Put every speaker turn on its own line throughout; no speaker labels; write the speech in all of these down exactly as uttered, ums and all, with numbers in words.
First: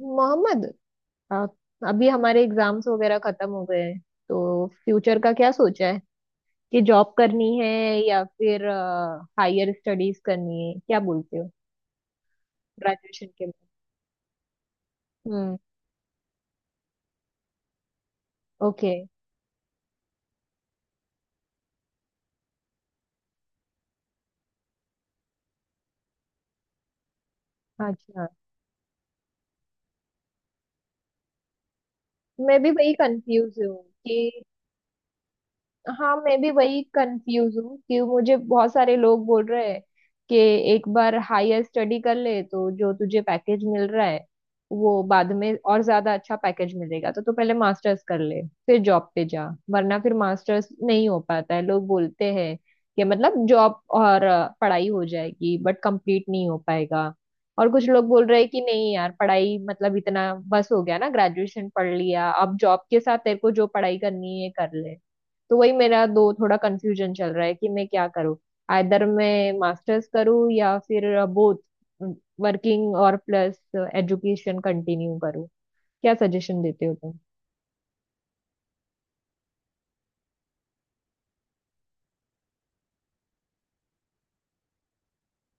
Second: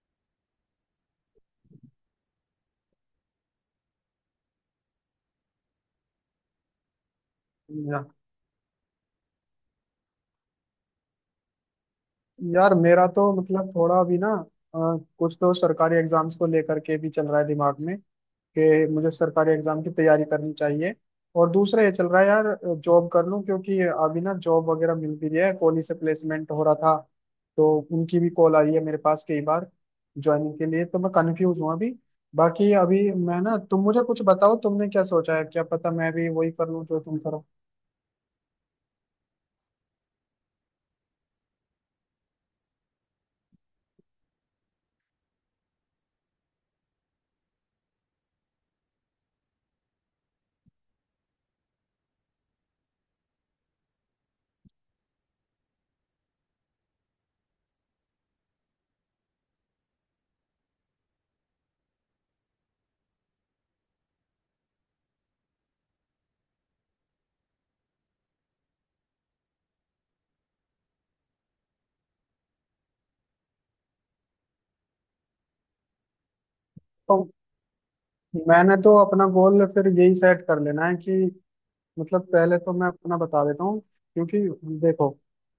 मोहम्मद, आ, अभी हमारे एग्जाम्स वगैरह खत्म हो गए हैं। तो फ्यूचर का क्या सोचा है? कि जॉब करनी है
या,
या फिर हायर स्टडीज करनी है? क्या बोलते हो
यार मेरा
ग्रेजुएशन
तो
के बाद?
मतलब थोड़ा अभी ना अ, कुछ तो
हम्म।
सरकारी एग्जाम्स को लेकर के भी चल रहा है दिमाग में कि
ओके।
मुझे सरकारी एग्जाम की तैयारी करनी चाहिए। और दूसरा ये चल रहा है यार, जॉब कर लूं क्योंकि अभी ना जॉब वगैरह मिल भी रही है, कॉलेज से प्लेसमेंट हो रहा था तो उनकी
अच्छा।
भी कॉल आई है मेरे पास कई बार ज्वाइनिंग के लिए। तो मैं कंफ्यूज हूँ अभी।
मैं भी
बाकी
वही
अभी मैं ना,
कंफ्यूज हूँ
तुम मुझे कुछ
कि
बताओ, तुमने क्या सोचा है, क्या पता मैं
हाँ,
भी
मैं भी
वही कर
वही
लूँ जो तुम करो।
कंफ्यूज हूँ कि मुझे बहुत सारे लोग बोल रहे हैं कि एक बार हायर स्टडी कर ले तो जो तुझे पैकेज मिल रहा है वो बाद में और ज्यादा अच्छा पैकेज मिलेगा, तो तू पहले मास्टर्स कर ले, फिर जॉब पे जा, वरना फिर मास्टर्स नहीं हो पाता है। लोग बोलते हैं कि मतलब जॉब और अ, पढ़ाई हो जाएगी बट कंप्लीट नहीं हो पाएगा। और कुछ लोग बोल रहे हैं कि नहीं यार, पढ़ाई मतलब इतना बस हो गया ना, ग्रेजुएशन पढ़ लिया, अब जॉब के साथ तेरे को जो पढ़ाई करनी है कर ले। तो वही मेरा दो थोड़ा कंफ्यूजन चल रहा है कि मैं क्या करूँ। आइदर मैं मास्टर्स करूँ या फिर बोथ, वर्किंग और प्लस एजुकेशन कंटिन्यू करूँ। क्या सजेशन देते हो तुम?
तो मैंने तो अपना गोल फिर यही सेट कर लेना है कि मतलब पहले तो मैं अपना बता देता हूँ क्योंकि देखो,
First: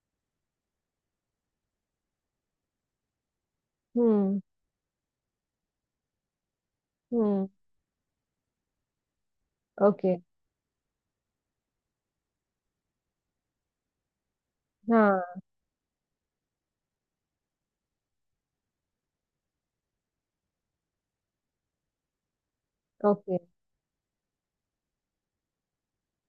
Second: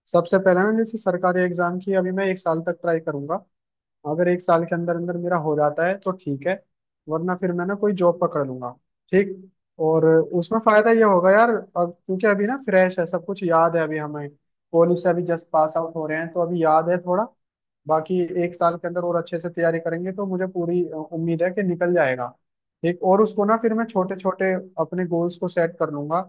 सबसे पहले ना जैसे सरकारी एग्जाम की अभी मैं एक साल तक ट्राई करूंगा। अगर
हम्म
एक साल के अंदर अंदर मेरा हो जाता है तो ठीक है, वरना
हम्म।
फिर मैं ना कोई जॉब पकड़ लूंगा। ठीक। और
ओके।
उसमें फायदा ये होगा यार, अब क्योंकि अभी ना फ्रेश है, सब कुछ याद है अभी हमें, कॉलेज से अभी
हाँ।
जस्ट पास आउट हो रहे हैं तो अभी याद है थोड़ा। बाकी एक साल के अंदर और अच्छे से तैयारी करेंगे तो मुझे पूरी अ, उम्मीद है कि निकल जाएगा। ठीक। और
ओके।
उसको ना फिर मैं छोटे छोटे अपने गोल्स को सेट कर लूंगा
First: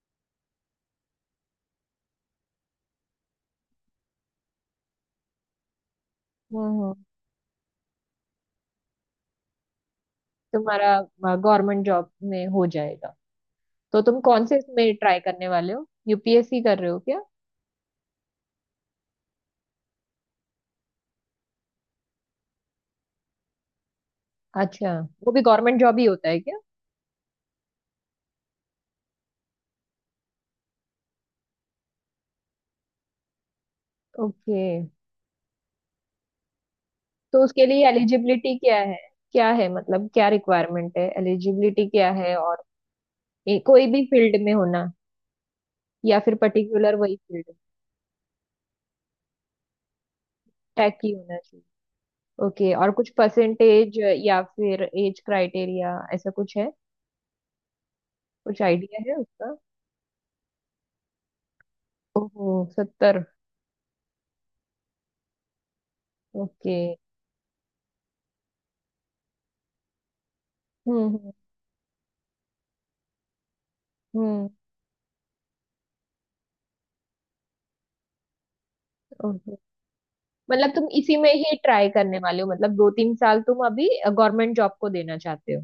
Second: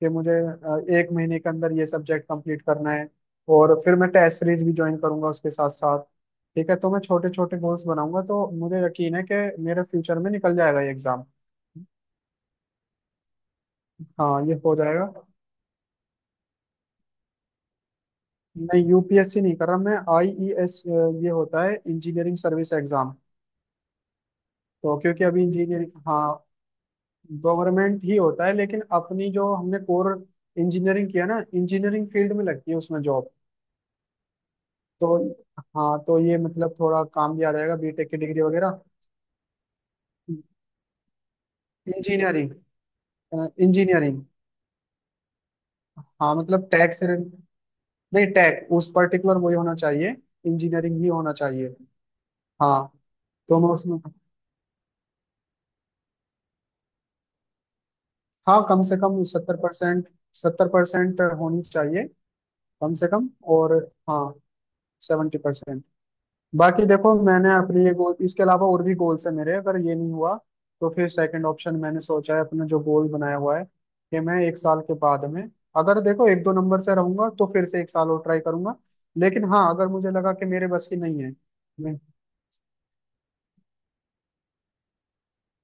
कि मुझे अ, एक महीने के अंदर ये सब्जेक्ट कंप्लीट करना है। और फिर मैं टेस्ट सीरीज भी ज्वाइन करूंगा उसके साथ साथ।
हम्म
ठीक है, तो
हम्म।
मैं छोटे छोटे गोल्स बनाऊंगा तो मुझे यकीन है कि मेरे फ्यूचर में निकल जाएगा
तुम्हारा
ये एग्जाम।
गवर्नमेंट जॉब में हो जाएगा तो तुम
हाँ,
कौन
ये
से
हो
इसमें
जाएगा।
ट्राई करने वाले हो? यूपीएससी कर रहे हो क्या?
मैं यूपीएससी नहीं कर रहा, मैं आईईएस, ये होता है इंजीनियरिंग सर्विस एग्जाम।
अच्छा।
तो क्योंकि
वो भी
अभी
गवर्नमेंट
इंजीनियरिंग।
जॉब ही होता है
हाँ,
क्या?
गवर्नमेंट ही होता है, लेकिन अपनी जो हमने कोर इंजीनियरिंग किया ना, इंजीनियरिंग फील्ड में लगती है उसमें जॉब।
ओके।
तो हाँ, तो ये मतलब थोड़ा काम
तो
भी आ
उसके
जाएगा
लिए
बीटेक की डिग्री
एलिजिबिलिटी क्या
वगैरह।
है? क्या है मतलब, क्या रिक्वायरमेंट है, एलिजिबिलिटी क्या है,
इंजीनियरिंग।
और ये कोई भी
इंजीनियरिंग।
फील्ड में होना या फिर
हाँ मतलब
पर्टिकुलर
टैक्स,
वही फील्ड?
नहीं टेक, उस पर्टिकुलर वही होना चाहिए,
टैक
इंजीनियरिंग ही
ही
होना
होना
चाहिए।
चाहिए? ओके। और
हाँ,
कुछ
तो मैं
परसेंटेज
उसमें।
या फिर एज क्राइटेरिया, ऐसा कुछ है? कुछ
हाँ, कम से
आइडिया है
कम
उसका?
सत्तर परसेंट, सत्तर परसेंट होनी चाहिए
ओहो,
कम से
सत्तर?
कम। और हाँ, सेवेंटी परसेंट।
ओके।
बाकी देखो, मैंने अपने ये गोल, इसके अलावा और भी गोल्स है मेरे, अगर ये नहीं हुआ तो
हम्म
फिर
हम्म।
सेकंड ऑप्शन मैंने सोचा है, अपना जो गोल बनाया हुआ है कि मैं
हम्म,
एक साल के बाद में, अगर देखो एक दो नंबर से रहूंगा तो फिर से एक साल और ट्राई करूंगा, लेकिन
ओके।
हाँ, अगर मुझे लगा कि मेरे
मतलब तुम
बस की
इसी
नहीं
में
है।
ही ट्राई
मैं-
करने वाले हो? मतलब दो तीन साल तुम अभी गवर्नमेंट जॉब को देना चाहते हो?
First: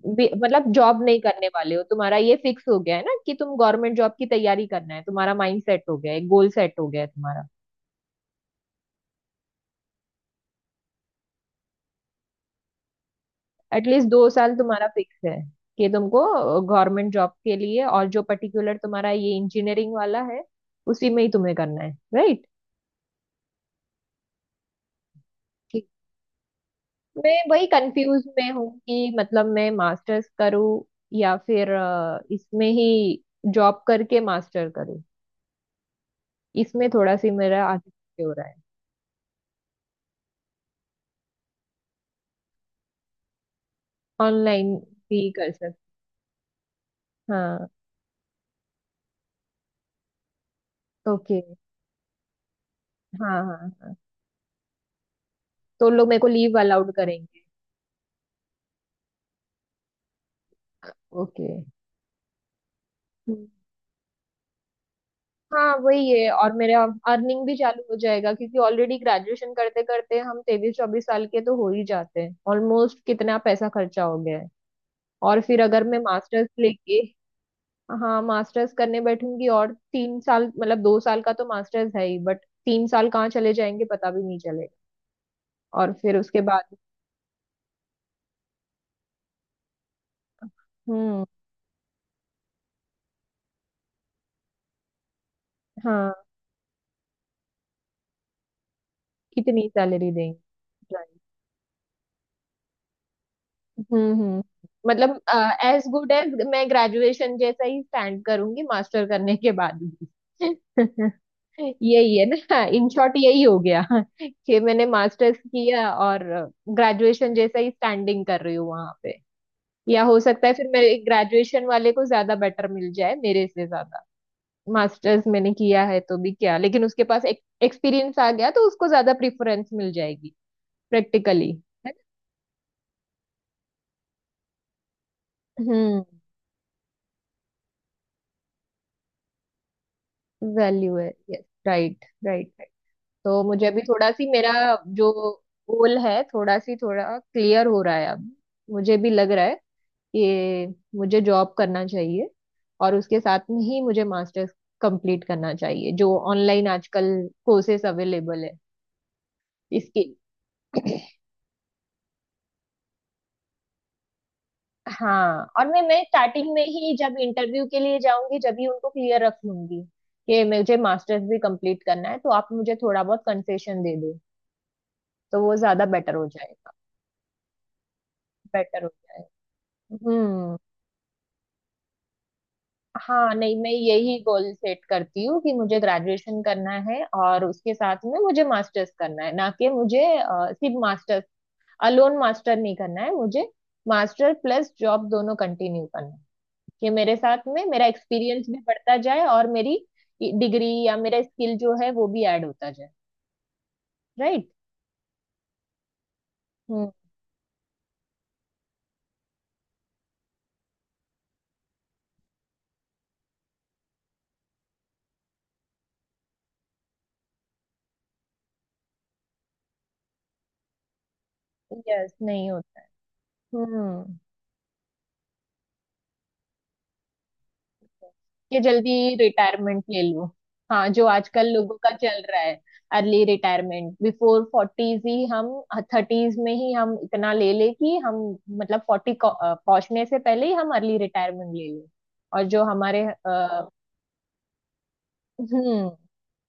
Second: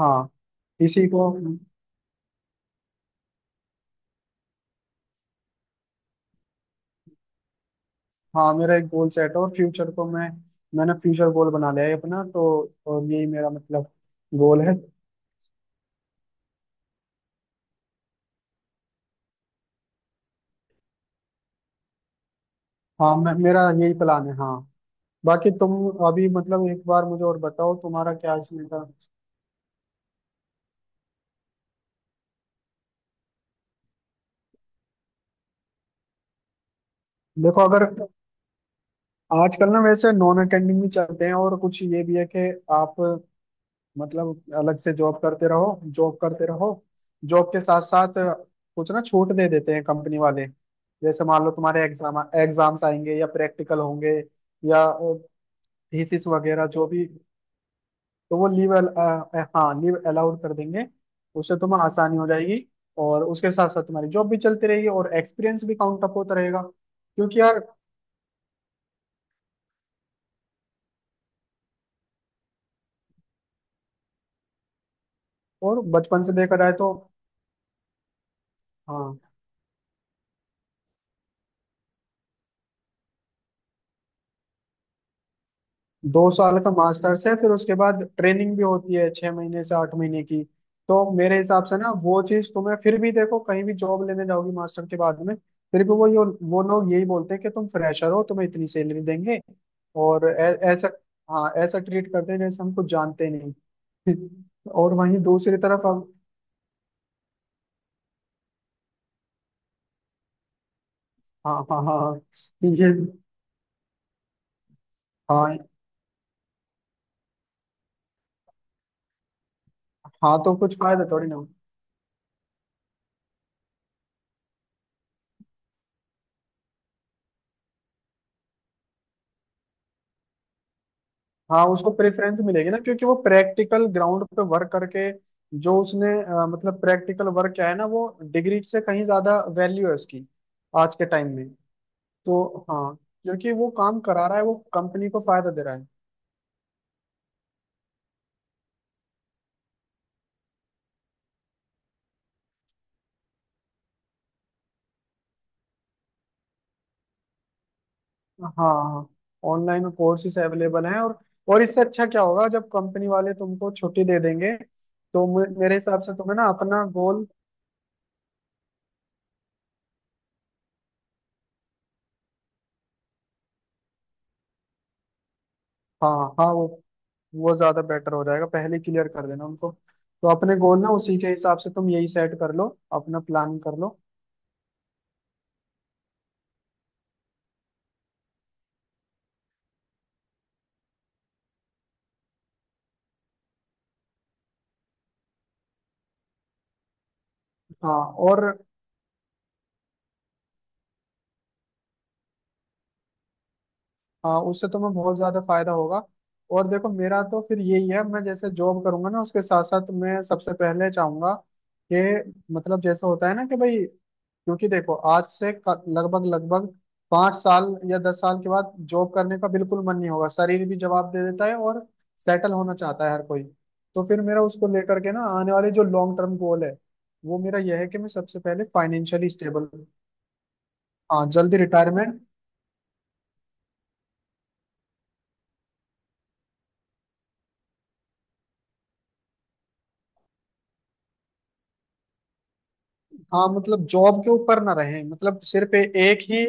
हाँ,
मतलब जॉब
इसी
नहीं
को।
करने वाले हो? तुम्हारा ये फिक्स हो गया है ना कि तुम गवर्नमेंट जॉब की तैयारी करना है, तुम्हारा माइंड सेट हो गया है, गोल सेट हो गया है तुम्हारा।
हाँ, मेरा एक गोल सेट है और फ्यूचर को मैं मैंने फ्यूचर गोल बना लिया है अपना तो, और यही मेरा मतलब
एटलीस्ट दो साल
गोल है।
तुम्हारा फिक्स है कि तुमको गवर्नमेंट जॉब के लिए, और जो पर्टिकुलर तुम्हारा ये इंजीनियरिंग वाला है उसी में ही तुम्हें करना है, राइट?
हाँ मैं, मेरा यही प्लान है, हाँ। बाकी तुम
ठीक।
अभी मतलब एक बार मुझे
मैं
और
वही
बताओ, तुम्हारा
कंफ्यूज
क्या
में
इसमें
हूँ
का।
कि मतलब मैं मास्टर्स करूँ या फिर अ, इसमें ही जॉब करके मास्टर करूँ। इसमें थोड़ा सी
देखो,
मेरा
अगर
आगे पीछे हो रहा है।
आजकल ना वैसे नॉन अटेंडिंग भी चलते हैं, और कुछ ये भी है कि आप मतलब
ऑनलाइन
अलग से जॉब
भी
करते
कर सकते।
रहो, जॉब करते रहो, जॉब के
हाँ।
साथ साथ कुछ ना छूट दे देते हैं कंपनी वाले। जैसे
ओके।
मान लो तुम्हारे एग्जाम एग्जाम्स आएंगे या
हाँ हाँ
प्रैक्टिकल
हाँ।
होंगे या
तो लोग मेरे को
थीसिस
लीव
वगैरह जो
अलाउड
भी,
करेंगे?
तो वो लीव अल, अ, अ, हाँ, लीव अलाउड कर देंगे।
ओके।
उससे तुम्हें आसानी हो जाएगी। और
हम्म।
उसके साथ साथ तुम्हारी जॉब भी चलती रहेगी और एक्सपीरियंस
हाँ,
भी काउंट
वही
अप
है।
होता
और
रहेगा
मेरा
क्योंकि
अर्निंग भी
यार,
चालू हो जाएगा क्योंकि ऑलरेडी ग्रेजुएशन करते करते हम तेईस चौबीस साल के तो हो ही जाते हैं, ऑलमोस्ट कितना पैसा खर्चा हो गया है। और फिर
और
अगर मैं
बचपन से
मास्टर्स
देखा जाए तो।
लेके, हाँ, मास्टर्स करने
हाँ,
बैठूंगी, और तीन साल मतलब दो साल का तो मास्टर्स है ही बट तीन साल कहाँ चले जाएंगे पता भी नहीं चलेगा। और फिर
दो
उसके
साल का
बाद
मास्टर्स है, फिर उसके बाद ट्रेनिंग भी होती है छह महीने से आठ महीने की। तो
हम्म।
मेरे हिसाब से ना, वो चीज तुम्हें फिर भी, देखो कहीं भी जॉब लेने जाओगी मास्टर के बाद में, फिर भी वो
हाँ।
यो, वो लोग यही बोलते हैं कि तुम फ्रेशर हो, तुम्हें इतनी सैलरी देंगे।
कितनी सैलरी
और
देंगे?
ऐ- ऐसा, हाँ ऐसा ट्रीट करते हैं जैसे हम कुछ जानते ही
हम्म
नहीं
हम्म।
और वहीं
मतलब
दूसरी तरफ
एज
हम,
गुड एज मैं ग्रेजुएशन जैसा ही स्टैंड करूंगी मास्टर करने के बाद भी।
हाँ हाँ हाँ
यही
हाँ,
है ना, इन
ये।
शॉर्ट यही हो गया कि मैंने मास्टर्स
हाँ।
किया और ग्रेजुएशन जैसा ही स्टैंडिंग कर रही हूँ वहां पे। या हो
हाँ
सकता है
तो
फिर
कुछ
मेरे
फायदा थोड़ी ना।
ग्रेजुएशन वाले को ज्यादा बेटर मिल जाए मेरे से ज्यादा। मास्टर्स मैंने किया है तो भी क्या, लेकिन उसके पास एक एक्सपीरियंस आ गया तो उसको ज्यादा प्रेफरेंस मिल जाएगी। प्रैक्टिकली।
हाँ,
है
उसको
ना?
प्रेफरेंस मिलेगी ना क्योंकि वो प्रैक्टिकल ग्राउंड पे वर्क करके, जो
हम्म।
उसने अ, मतलब प्रैक्टिकल वर्क किया है ना, वो डिग्री से कहीं ज्यादा वैल्यू है उसकी
वैल्यू
आज
है।
के टाइम
यस,
में।
राइट राइट
तो
राइट।
हाँ,
तो
क्योंकि
मुझे
वो
अभी
काम
थोड़ा
करा
सी
रहा है,
मेरा
वो कंपनी
जो
को फायदा दे रहा है।
गोल है थोड़ा सी थोड़ा क्लियर हो रहा है अब। मुझे भी लग रहा है कि मुझे जॉब करना चाहिए और उसके साथ में ही मुझे मास्टर्स कंप्लीट करना चाहिए, जो ऑनलाइन आजकल कोर्सेस अवेलेबल है।
हाँ, ऑनलाइन
इसके
कोर्सेज अवेलेबल हैं। और और इससे अच्छा क्या होगा, जब कंपनी वाले तुमको छुट्टी दे देंगे तो
हाँ।
मे-
और
मेरे
मैं
हिसाब
मैं
से तुम्हें ना
स्टार्टिंग में
अपना
ही जब
गोल।
इंटरव्यू के लिए जाऊंगी, जब ही उनको क्लियर रख लूंगी कि मुझे मास्टर्स भी कंप्लीट करना है, तो आप मुझे थोड़ा बहुत कंसेशन दे दो, तो वो ज्यादा
हाँ
बेटर हो
हाँ, वो
जाएगा।
वो ज्यादा बेटर हो जाएगा, पहले
बेटर हो
क्लियर
जाए।
कर देना उनको। तो अपने
हम्म।
गोल ना उसी के हिसाब से तुम यही सेट कर लो, अपना
हाँ, नहीं
प्लान
मैं
कर लो।
यही गोल सेट करती हूँ कि मुझे ग्रेजुएशन करना है और उसके साथ में मुझे मास्टर्स करना है, ना कि मुझे अ, सिर्फ मास्टर्स अलोन मास्टर नहीं करना है मुझे। मास्टर प्लस जॉब दोनों कंटिन्यू करना है कि मेरे साथ में मेरा
हाँ। और
एक्सपीरियंस भी बढ़ता जाए और मेरी डिग्री या मेरा स्किल जो है वो भी ऐड होता जाए।
हाँ,
राइट।
उससे तुम्हें बहुत ज्यादा फायदा होगा। और देखो,
हम्म।
मेरा तो फिर यही है, मैं जैसे जॉब करूंगा ना उसके साथ साथ मैं सबसे पहले चाहूंगा कि मतलब जैसे होता है ना कि भाई, क्योंकि देखो आज से क- लगभग लगभग पांच साल या दस साल के बाद जॉब करने का बिल्कुल मन नहीं होगा, शरीर भी जवाब दे देता है, और
यस, नहीं
सेटल होना
होता है।
चाहता है हर कोई। तो
हम्म।
फिर मेरा उसको लेकर के ना, आने वाले जो लॉन्ग टर्म गोल है, वो मेरा यह है कि मैं सबसे
कि
पहले
जल्दी
फाइनेंशियली स्टेबल।
रिटायरमेंट ले लो, हाँ जो
हाँ,
आजकल
जल्दी
लोगों का
रिटायरमेंट।
चल रहा है। अर्ली रिटायरमेंट बिफोर फोर्टीज ही, हम थर्टीज में ही हम इतना ले ले कि हम, मतलब फोर्टी पहुंचने से पहले ही हम अर्ली रिटायरमेंट ले लें। और जो हमारे
हाँ
अ,
मतलब जॉब के ऊपर ना रहे, मतलब सिर्फ ए-
हम्म
एक ही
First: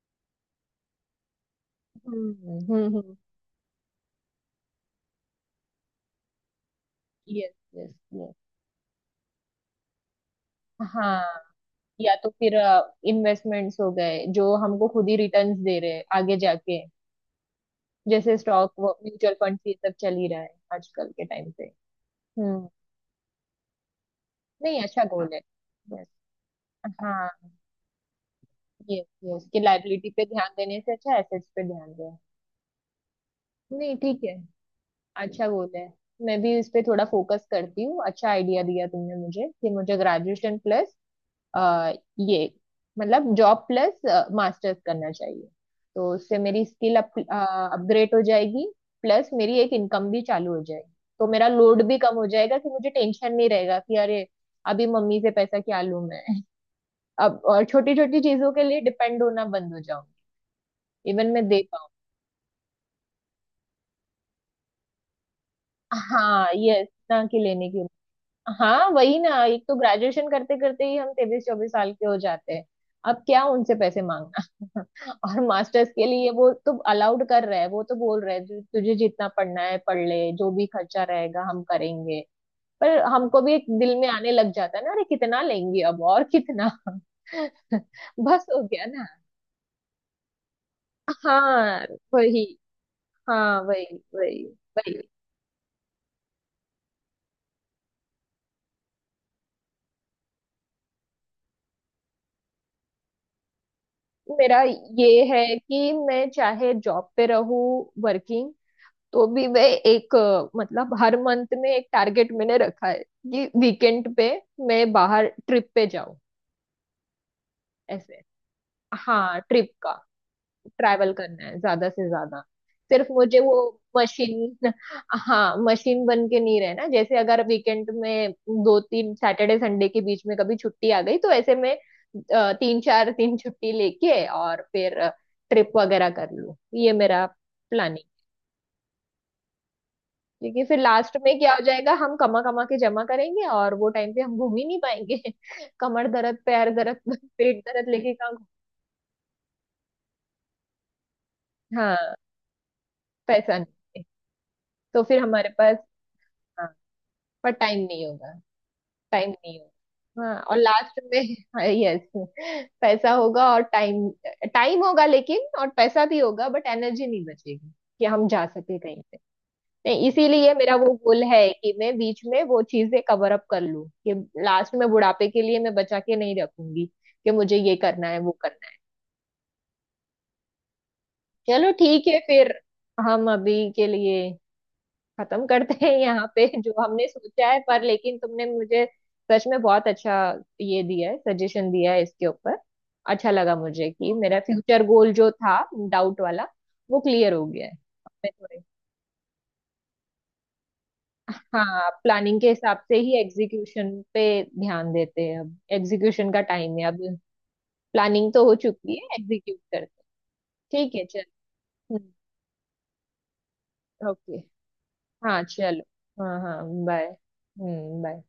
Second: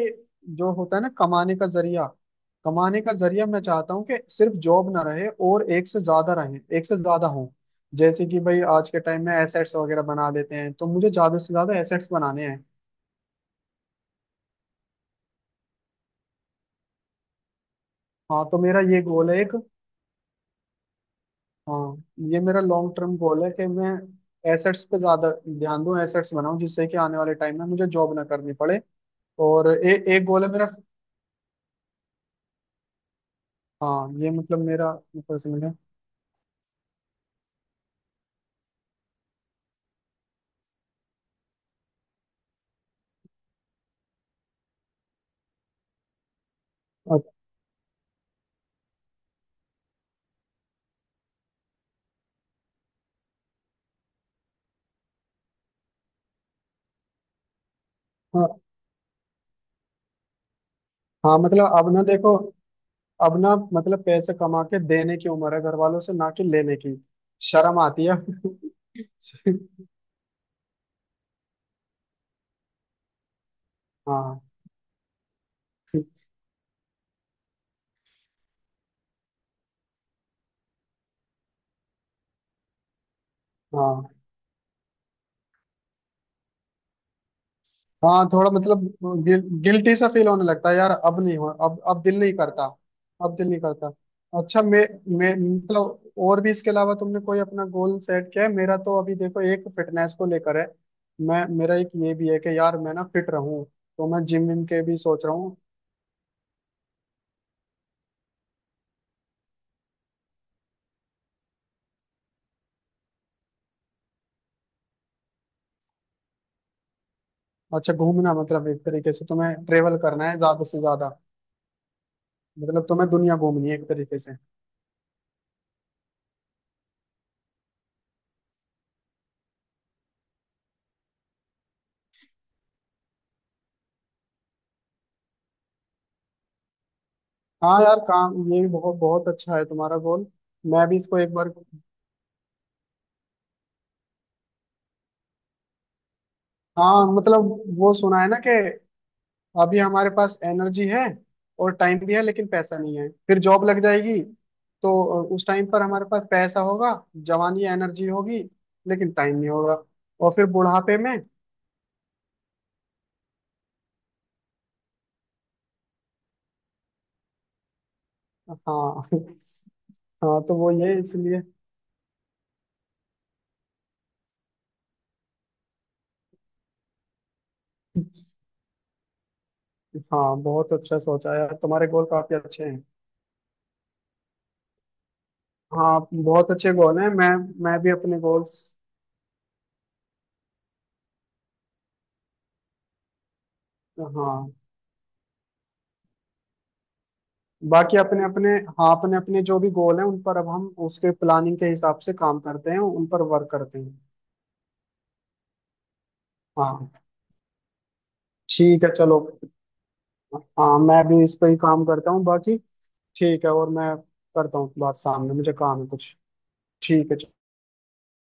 जो होता है ना कमाने का जरिया, कमाने
हम्म।
का जरिया मैं चाहता हूँ कि सिर्फ जॉब ना रहे और एक से ज्यादा रहे, एक से ज्यादा हो।
यस यस
जैसे
यस।
कि भाई आज के टाइम में एसेट्स वगैरह बना लेते हैं, तो मुझे
हाँ,
ज्यादा से ज्यादा एसेट्स
या तो
बनाने
फिर
हैं।
इन्वेस्टमेंट्स हो गए जो हमको खुद ही रिटर्न्स दे रहे हैं आगे जाके, जैसे
हाँ, तो
स्टॉक
मेरा ये गोल
म्यूचुअल
है एक।
फंड ये सब चल ही रहा है आजकल के टाइम पे।
हाँ, ये मेरा
हम्म।
लॉन्ग टर्म गोल है कि मैं
नहीं
एसेट्स पे
अच्छा गोल
ज्यादा
है।
ध्यान दूं,
यस।
एसेट्स बनाऊं जिससे कि आने
हाँ।
वाले टाइम में मुझे जॉब ना करनी पड़े।
यस यस कि
और ए,
लाइबिलिटी पे
एक गोल
ध्यान
है मेरा।
देने से अच्छा एसेट्स पे ध्यान दें। नहीं
हाँ
ठीक
ये
है,
मतलब मेरा
अच्छा गोल
मतलब,
है। मैं भी इस पे थोड़ा फोकस करती हूँ। अच्छा आइडिया दिया तुमने मुझे कि मुझे ग्रेजुएशन प्लस ये मतलब जॉब प्लस मास्टर्स करना चाहिए तो उससे मेरी स्किल अप,
समझे।
अपग्रेड हो जाएगी, प्लस मेरी एक इनकम भी चालू हो जाएगी, तो मेरा लोड भी कम हो जाएगा कि मुझे टेंशन नहीं रहेगा कि अरे, अभी मम्मी से पैसा क्या लूं मैं, अब और छोटी छोटी चीजों के लिए डिपेंड होना बंद हो जाऊंगी। इवन
हाँ
मैं दे
मतलब
पाऊँ।
अब ना देखो, अब ना मतलब पैसे कमा के देने की उम्र है घर वालों से, ना कि
हाँ,
लेने
यस
की।
ना कि लेने
शर्म
की
आती
उम्र।
है
हाँ वही ना, एक तो ग्रेजुएशन करते करते ही हम तेईस चौबीस साल के हो जाते हैं, अब क्या उनसे पैसे
हाँ
मांगना। और मास्टर्स के लिए वो तो अलाउड कर रहा है, वो तो बोल रहा है "तु- तुझे जितना पढ़ना है पढ़ ले, जो भी खर्चा रहेगा हम करेंगे।" पर हमको भी एक दिल में
हाँ
आने लग जाता है ना, अरे कितना लेंगे अब और कितना।
हाँ,
बस
थोड़ा
हो
मतलब
गया ना।
गिल, गिल्टी सा फील होने लगता है यार, अब नहीं हो, अब
हाँ
अब दिल नहीं
वही।
करता, अब दिल नहीं
हाँ
करता।
वही। वही।
अच्छा मैं
वही।
मैं मतलब और भी इसके अलावा तुमने कोई अपना गोल सेट किया है? मेरा तो अभी देखो एक फिटनेस को लेकर है। मैं, मेरा एक ये भी है कि यार मैं ना फिट रहूं, तो मैं जिम
मेरा
विम के भी
ये
सोच रहा
है
हूँ।
कि मैं चाहे जॉब पे रहूँ, वर्किंग, तो भी मैं एक अ, मतलब हर मंथ में एक टारगेट मैंने रखा है कि वीकेंड पे मैं बाहर ट्रिप पे जाऊँ।
अच्छा,
ऐसे,
घूमना, मतलब एक तरीके से
हाँ,
तुम्हें
ट्रिप का,
ट्रेवल करना है ज्यादा से ज्यादा।
ट्रैवल करना है ज्यादा से ज्यादा।
मतलब
सिर्फ
तुम्हें दुनिया
मुझे वो
घूमनी है एक तरीके से।
मशीन, हाँ मशीन बन के नहीं रहना। जैसे अगर वीकेंड में दो तीन सैटरडे संडे के बीच में कभी छुट्टी आ गई, तो ऐसे में अ, तीन चार दिन छुट्टी लेके और फिर ट्रिप वगैरह कर लूं, ये मेरा
हाँ यार,
प्लानिंग।
काम ये भी बहुत बहुत अच्छा है तुम्हारा गोल।
क्योंकि फिर
मैं भी
लास्ट
इसको एक
में
बार।
क्या हो जाएगा, हम कमा कमा के जमा करेंगे और वो टाइम पे हम घूम ही नहीं पाएंगे। कमर दर्द, पैर दर्द,
हाँ मतलब
पेट दर्द
वो
लेके
सुना है
कहाँ
ना
घूम-
कि अभी हमारे पास एनर्जी है और टाइम
हाँ,
भी है लेकिन पैसा नहीं है, फिर
पैसा नहीं
जॉब लग
है।
जाएगी
तो
तो
फिर
अ, उस
हमारे
टाइम
पास,
पर हमारे पास पैसा
हाँ।
होगा,
पर
जवानी,
टाइम नहीं
एनर्जी
होगा।
होगी लेकिन
टाइम
टाइम नहीं
नहीं होगा।
होगा, और
हाँ,
फिर
और
बुढ़ापे
लास्ट
में।
में यस, पैसा होगा और टाइम, टाइम होगा लेकिन, और पैसा भी होगा बट एनर्जी नहीं बचेगी कि हम जा
हाँ
सके कहीं पे। नहीं
हाँ
इसीलिए
तो वो
मेरा वो
ये
गोल
इसलिए
है कि मैं बीच में वो चीजें कवर अप कर लूं कि लास्ट में बुढ़ापे के लिए मैं बचा के नहीं रखूंगी कि मुझे ये करना है वो करना है।
हाँ बहुत अच्छा सोचा यार,
चलो
तुम्हारे गोल
ठीक है
काफी
फिर,
अच्छे हैं।
हम अभी के लिए खत्म करते हैं
हाँ,
यहाँ पे
बहुत
जो
अच्छे गोल
हमने
हैं। मैं
सोचा है।
मैं
पर
भी
लेकिन
अपने
तुमने
गोल्स।
मुझे सच में बहुत अच्छा ये दिया है, सजेशन दिया है इसके ऊपर। अच्छा लगा मुझे कि मेरा
हाँ
फ्यूचर गोल जो था, डाउट वाला, वो क्लियर हो गया है।
बाकी
अब
अपने
मैं
अपने।
थोड़े,
हाँ अपने अपने जो भी गोल हैं, उन पर अब हम उसके प्लानिंग के
हाँ,
हिसाब से
प्लानिंग
काम
के
करते
हिसाब
हैं,
से
उन
ही
पर वर्क करते
एग्जीक्यूशन
हैं।
पे ध्यान देते हैं, अब एग्जीक्यूशन का टाइम है
हाँ,
अब, प्लानिंग तो हो
ठीक है
चुकी है,
चलो।
एग्जीक्यूट करते हैं।
हाँ,
ठीक
मैं
है चल।
भी इस पर ही काम करता हूँ बाकी। ठीक है, और मैं
ओके।
करता हूँ बात, सामने
हाँ
मुझे काम
चलो।
है कुछ।
हाँ हाँ बाय।
ठीक है।
हम्म। बाय।